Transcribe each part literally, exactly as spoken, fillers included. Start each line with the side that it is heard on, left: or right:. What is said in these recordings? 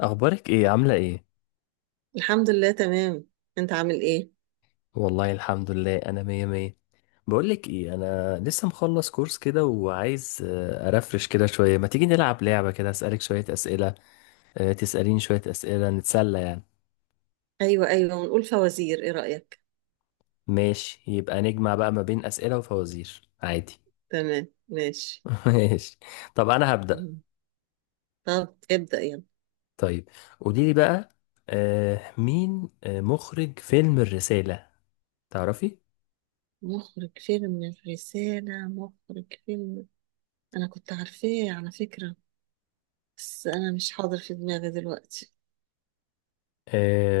left: اخبارك ايه؟ عامله ايه؟
right: الحمد لله تمام. انت عامل ايه؟
left: والله الحمد لله، انا مية مية. بقولك ايه، انا لسه مخلص كورس كده وعايز آه، ارفرش كده شويه. ما تيجي نلعب لعبه كده اسالك شويه اسئله؟ آه، تساليني شويه اسئله نتسلى يعني.
right: ايوه ايوه، ونقول فوازير، ايه رأيك؟
left: ماشي، يبقى نجمع بقى ما بين اسئله وفوازير عادي.
right: تمام ماشي.
left: ماشي. طب انا هبدا.
right: مم. طب ابدأ يلا.
left: طيب قوليلي بقى. آه، مين آه، مخرج فيلم الرساله؟ تعرفي؟
right: مخرج فيلم الرسالة، مخرج فيلم... انا كنت عارفاه على فكرة، بس انا مش حاضر في دماغي دلوقتي.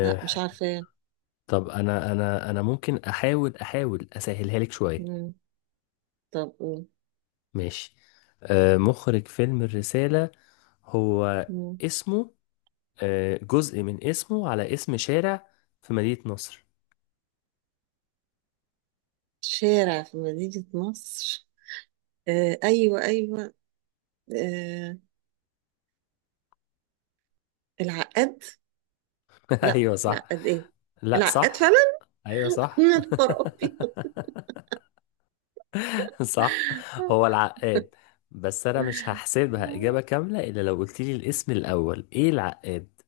right: لا، مش عارفاه.
left: طب انا انا انا ممكن احاول احاول اسهلها لك شويه.
right: مم. طب قول.
left: ماشي. آه مخرج فيلم الرسالة، هو
right: مم.
left: اسمه آه جزء من اسمه على اسم شارع في مدينة نصر.
right: شارع في مدينة نصر؟ آه ايوه ايوه. آه، العقاد. لا،
left: ايوه، صح.
right: العقاد ايه؟
left: لا،
right: العقاد فعلا.
left: صح. ايوه،
right: من
left: صح.
right: ابيض.
left: صح، هو العقاد. بس انا مش هحسبها اجابة كاملة الا لو قلت لي، الاسم الاول ايه العقاد؟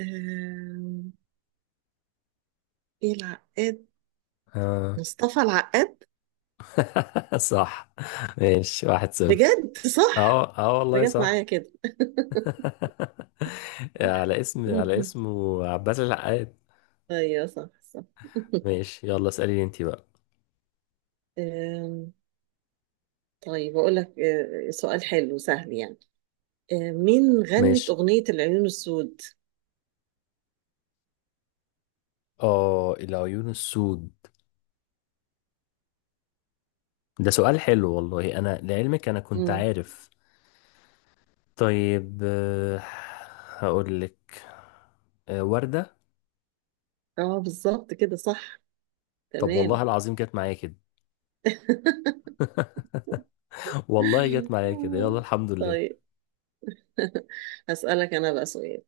right: آم، ايه العقاد؟
left: آه.
right: مصطفى العقاد.
left: صح. ماشي، واحد صفر.
right: بجد، صح؟
left: اه اه والله
right: بجد
left: صح.
right: معايا كده.
left: على اسم على اسمه عباس العقاد.
right: ايوه صح صح.
left: ماشي، يلا اسأليني انت بقى.
right: آم، طيب اقول لك آه، سؤال حلو سهل يعني. آه، مين غنت
left: ماشي.
right: اغنية العيون السود؟
left: اه، العيون السود. ده سؤال حلو، والله انا لعلمك انا كنت
right: مم.
left: عارف. طيب. آه، هقول لك. آه، وردة.
right: اه، بالظبط كده صح.
left: طب والله
right: تمام.
left: العظيم جت معايا كده. والله جت معايا كده، يلا الحمد لله.
right: طيب. هسألك انا بقى سؤال.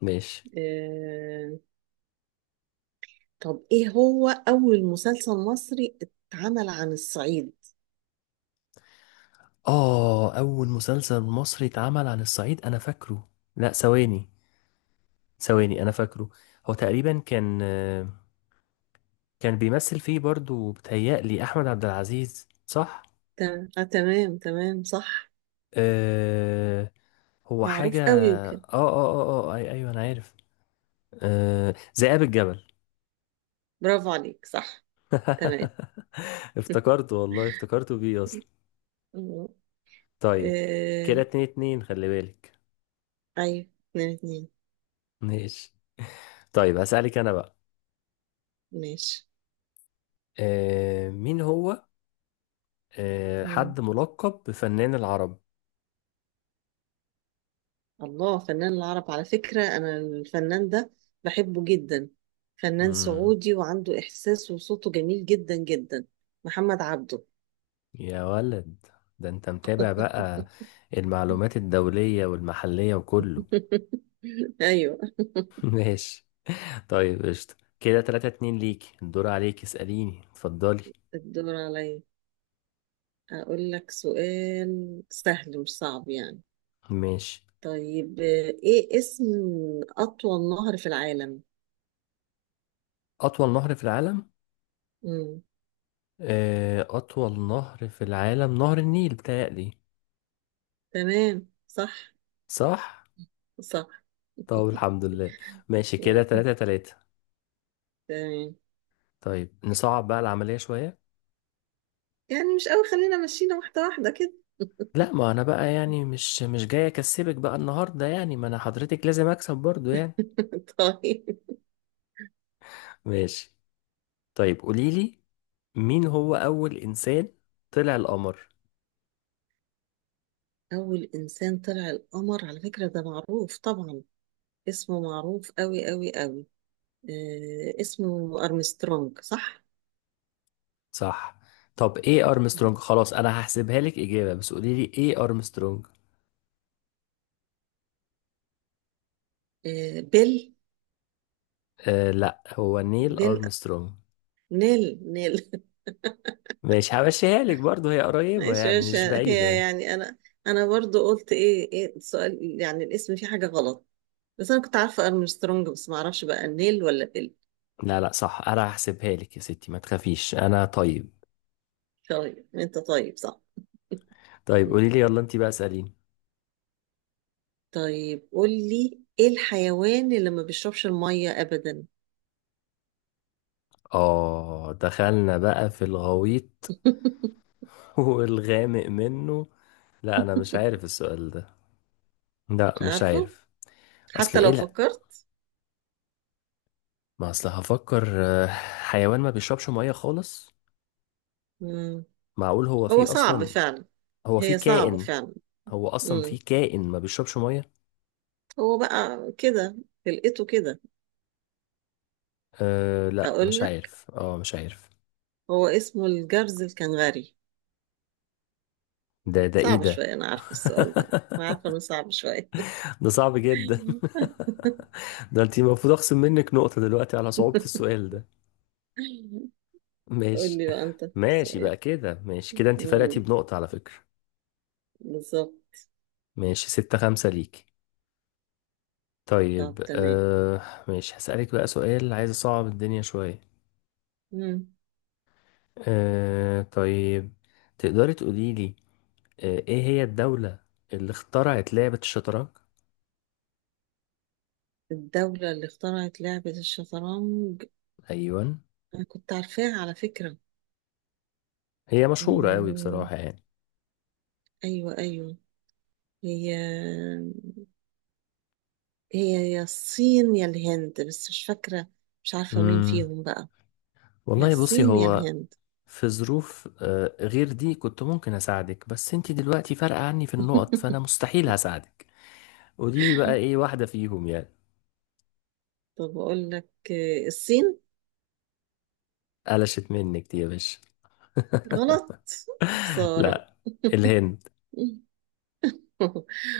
left: ماشي.
right: آه، طب ايه هو اول مسلسل مصري اتعمل عن الصعيد؟
left: اه، اول مسلسل مصري اتعمل عن الصعيد، انا فاكره. لا، ثواني. ثواني، انا فاكره. هو تقريبا كان آه، كان بيمثل فيه برضو بتهيألي احمد عبد العزيز، صح؟
right: تمام آه، تمام تمام، صح.
left: آه هو
right: معروف
left: حاجة
right: قوي
left: اه
right: يمكن.
left: اه اه اه آه، أي ايوه انا عارف. آه ذئاب الجبل.
right: برافو عليك، صح. تمام.
left: افتكرته، والله افتكرته بيه اصلا.
right: آه
left: طيب، كده اتنين اتنين، خلي بالك.
right: ايوه. اتنين اتنين.
left: ماشي. طيب، هسألك انا بقى.
right: ماشي.
left: آه مين هو آه
right: مم.
left: حد ملقب بفنان العرب؟
right: الله، فنان العرب على فكرة، انا الفنان ده بحبه جدا. فنان
left: مم.
right: سعودي وعنده احساس، وصوته جميل جدا جدا. محمد عبده.
left: يا ولد، ده انت متابع بقى المعلومات الدولية والمحلية وكله.
right: ايوه.
left: ماشي، طيب، قشطة. كده تلاتة اتنين ليك. الدور عليك، اسأليني، اتفضلي.
right: الدور عليا. أقول لك سؤال سهل، مش صعب يعني.
left: ماشي.
right: طيب، آه، إيه اسم أطول نهر في العالم؟
left: أطول نهر في العالم؟
right: مم.
left: آه، أطول نهر في العالم نهر النيل، بتهيألي.
right: تمام صح.
left: صح؟
right: صح.
left: طب الحمد لله. ماشي، كده
right: مم.
left: تلاتة تلاتة.
right: تمام.
left: طيب نصعب بقى العملية شوية.
right: يعني مش قوي، خلينا مشينا واحدة واحدة كده.
left: لا، ما أنا بقى يعني مش مش جاي أكسبك بقى النهاردة، يعني ما أنا حضرتك لازم أكسب برضو يعني.
right: طيب.
left: ماشي. طيب قوليلي. مين هو أول إنسان طلع القمر؟
right: أول إنسان طلع القمر، على فكرة ده معروف طبعا، اسمه معروف قوي قوي قوي. آه، اسمه أرمسترونج، صح؟
left: صح. طب إيه أرمسترونج؟ خلاص، أنا هحسبها لك إجابة بس قوليلي، إيه أرمسترونج؟
right: آه، بيل.
left: آه لا، هو نيل
right: بيل.
left: أرمسترونج.
right: نيل نيل.
left: ماشي، همشيها لك برضه، هي قريبة
right: ماشي
left: يعني،
right: ماشي،
left: مش
right: هي
left: بعيدة.
right: يعني انا انا برضو قلت ايه ايه السؤال، يعني الاسم فيه حاجه غلط، بس انا كنت عارفه ارمسترونج، بس ما اعرفش بقى نيل ولا بيل.
left: لا، لا، صح، انا هحسبها لك يا ستي ما تخافيش، انا طيب.
right: طيب، انت طيب، صح.
left: طيب قولي لي، يلا انت بقى اسأليني.
right: طيب قول لي، ايه الحيوان اللي ما بيشربش الميه ابدا؟
left: اه، دخلنا بقى في الغويط. والغامق منه. لا، انا مش عارف السؤال ده. لا،
right: مش
left: مش
right: عارفه
left: عارف. اصل
right: حتى
left: ايه؟
right: لو
left: لا،
right: فكرت.
left: ما اصل هفكر، آه، حيوان ما بيشربش مية خالص؟
right: مم.
left: معقول هو
right: هو
left: فيه
right: صعب
left: اصلا؟
right: فعلا.
left: هو فيه
right: هي صعبه
left: كائن؟
right: فعلا.
left: هو اصلا
right: مم.
left: فيه كائن ما بيشربش مية؟
right: هو بقى كده، لقيته كده.
left: أه لا،
right: اقول
left: مش
right: لك،
left: عارف. اه مش عارف.
right: هو اسمه الجرز الكنغري.
left: ده ده ايه
right: صعب
left: ده؟
right: شوية، أنا عارفة السؤال ده، أنا عارفة إنه صعب شوية.
left: ده صعب جدا. ده انت المفروض اخصم منك نقطة دلوقتي على صعوبة السؤال ده.
right: قول
left: ماشي.
right: لي بقى أنت
left: ماشي
right: السؤال.
left: بقى كده، ماشي كده انت فرقتي
right: مم،
left: بنقطة على فكرة.
right: بالظبط.
left: ماشي، ستة خمسة ليك.
right: طب
left: طيب.
right: تمام.
left: آه ماشي، هسألك بقى سؤال، عايز اصعب الدنيا شوية.
right: مم.
left: آه طيب، تقدري تقولي لي آه ايه هي الدولة اللي اخترعت لعبة الشطرنج؟
right: الدولة اللي اخترعت لعبة الشطرنج؟
left: ايوه.
right: أنا كنت عارفاها على فكرة.
left: هي مشهورة قوي
right: مم.
left: بصراحة يعني.
right: أيوة أيوة. هي هي يا الصين يا الهند، بس مش فاكرة، مش عارفة مين
left: امم
right: فيهم بقى. يا
left: والله بصي،
right: الصين يا
left: هو.
right: الهند.
left: في ظروف آه، غير دي كنت ممكن اساعدك، بس انت دلوقتي فارقة عني في النقط، فانا مستحيل هساعدك. قولي لي بقى، ايه واحدة فيهم يعني؟
right: طب أقول لك آه، الصين.
left: قلشت منك دي يا باشا.
right: غلط. خسارة.
left: لا، الهند.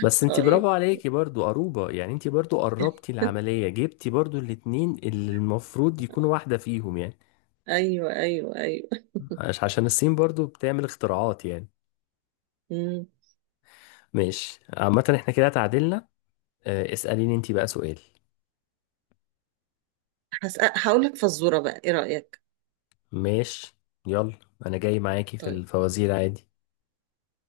left: بس انت برافو
right: طيب،
left: عليكي برضو، قروبة يعني، انت برضو قربتي العملية، جبتي برضو الاتنين اللي المفروض يكونوا واحدة فيهم يعني.
right: أيوة أيوة أيوة.
left: عش- عشان الصين برضو بتعمل اختراعات يعني.
right: مم.
left: ماشي، عامة احنا كده تعادلنا. اه، اسأليني انت بقى سؤال.
right: هسأ- هقول لك فزورة بقى، إيه رأيك؟
left: ماشي. يلا، انا جاي معاكي في
right: طيب.
left: الفوازير عادي.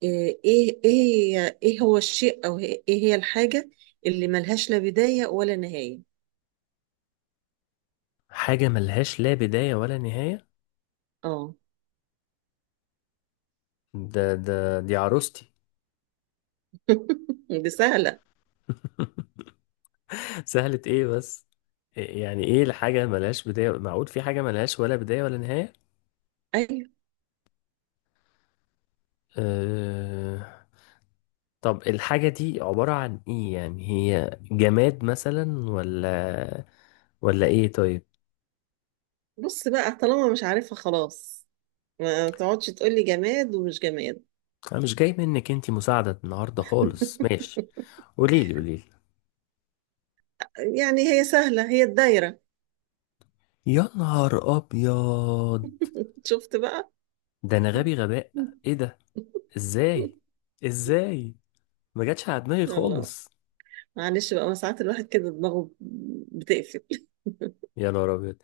right: إيه إيه إيه إيه هو الشيء، أو إيه إيه هي الحاجة اللي ملهاش لا بداية ولا نهاية؟
left: حاجة ملهاش لا بداية ولا نهاية؟
right: آه.
left: ده ده دي عروستي.
right: دي سهلة.
left: سهلة ايه بس؟ إيه- يعني ايه الحاجة ملهاش بداية، معقول في حاجة ملهاش ولا بداية ولا نهاية؟
right: أيوة.
left: أه... طب الحاجة دي عبارة عن ايه يعني، هي جماد مثلا ولا ولا ايه؟ طيب.
right: بص بقى، طالما مش عارفها خلاص ما تقعدش تقولي جماد ومش جماد.
left: انا مش جاي منك انتي مساعدة النهاردة خالص. ماشي. قوليلي، قوليلي.
right: يعني هي سهلة، هي الدايرة.
left: يا نهار ابيض.
right: شفت بقى؟
left: ده انا غبي غباء. ايه ده؟ ازاي؟ ازاي؟ ما جاتش على دماغي
right: يلا،
left: خالص.
right: معلش بقى، ما ساعات الواحد كده دماغه بتقفل.
left: يا نهار ابيض.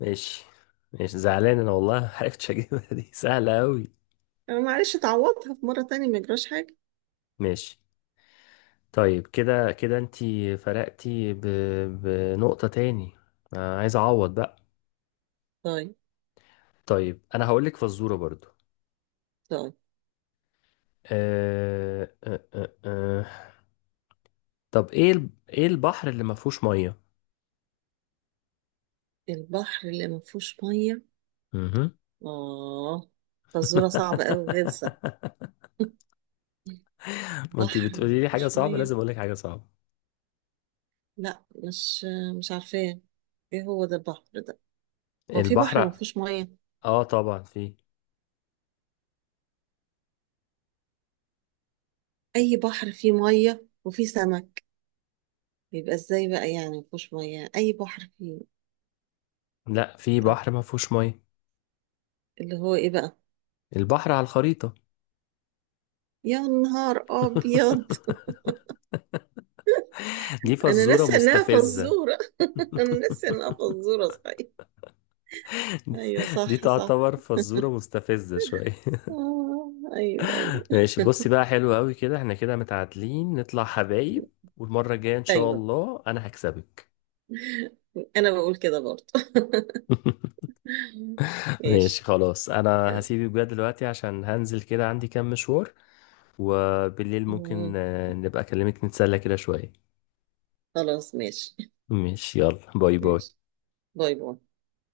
left: ماشي. ماشي، زعلان انا والله. ما عرفتش اجيبها دي. سهله قوي.
right: أنا معلش، تعوضها في مرة تانية، ما يجراش حاجة.
left: ماشي، طيب كده كده انتي فرقتي ب... بنقطه تاني. آه عايز اعوض بقى.
right: طيب.
left: طيب، انا هقول لك فزوره برضو.
right: طيب،
left: آه... آه... آه... آه. طب ايه ال... ايه البحر اللي ما فيهوش ميه؟
right: البحر اللي ما فيهوش مية؟
left: مهم.
right: آه. فزورة صعبة أوي غلسة.
left: ما انتي
right: بحر ما
left: بتقولي لي حاجه
right: فيهوش
left: صعبه،
right: مية؟
left: لازم اقول لك حاجه صعبه.
right: لا، مش مش عارفاه. ايه هو ده البحر ده؟ هو في بحر ما
left: البحر.
right: فيهوش مية؟
left: اه، طبعا فيه.
right: أي بحر فيه مية وفيه سمك، يبقى ازاي بقى يعني ما فيهوش مية، أي بحر فيه.
left: لا، في
right: طب
left: بحر ما فيهوش ميه.
right: اللي هو ايه بقى؟
left: البحر على الخريطة.
right: يا نهار أبيض.
left: دي
right: انا
left: فزورة
right: ناسيه انها
left: مستفزة.
right: فزوره. انا ناسيه انها فزوره صحيح. ايوه
left: دي
right: صح صح.
left: تعتبر فزورة مستفزة شوية.
right: آه ايوه ايوه
left: ماشي، بصي بقى، حلو قوي كده، احنا كده متعادلين، نطلع حبايب، والمرة الجاية ان شاء
right: ايوه.
left: الله انا هكسبك.
right: انا بقول كده برضه.
left: ماشي،
right: ماشي.
left: خلاص انا هسيبك بقى دلوقتي عشان هنزل كده، عندي كام مشوار. وبالليل ممكن
right: مم.
left: آه، نبقى اكلمك نتسلى كده شوية.
right: خلاص ماشي.
left: ماشي، يلا. باي
right: ماشي،
left: باي.
right: باي باي.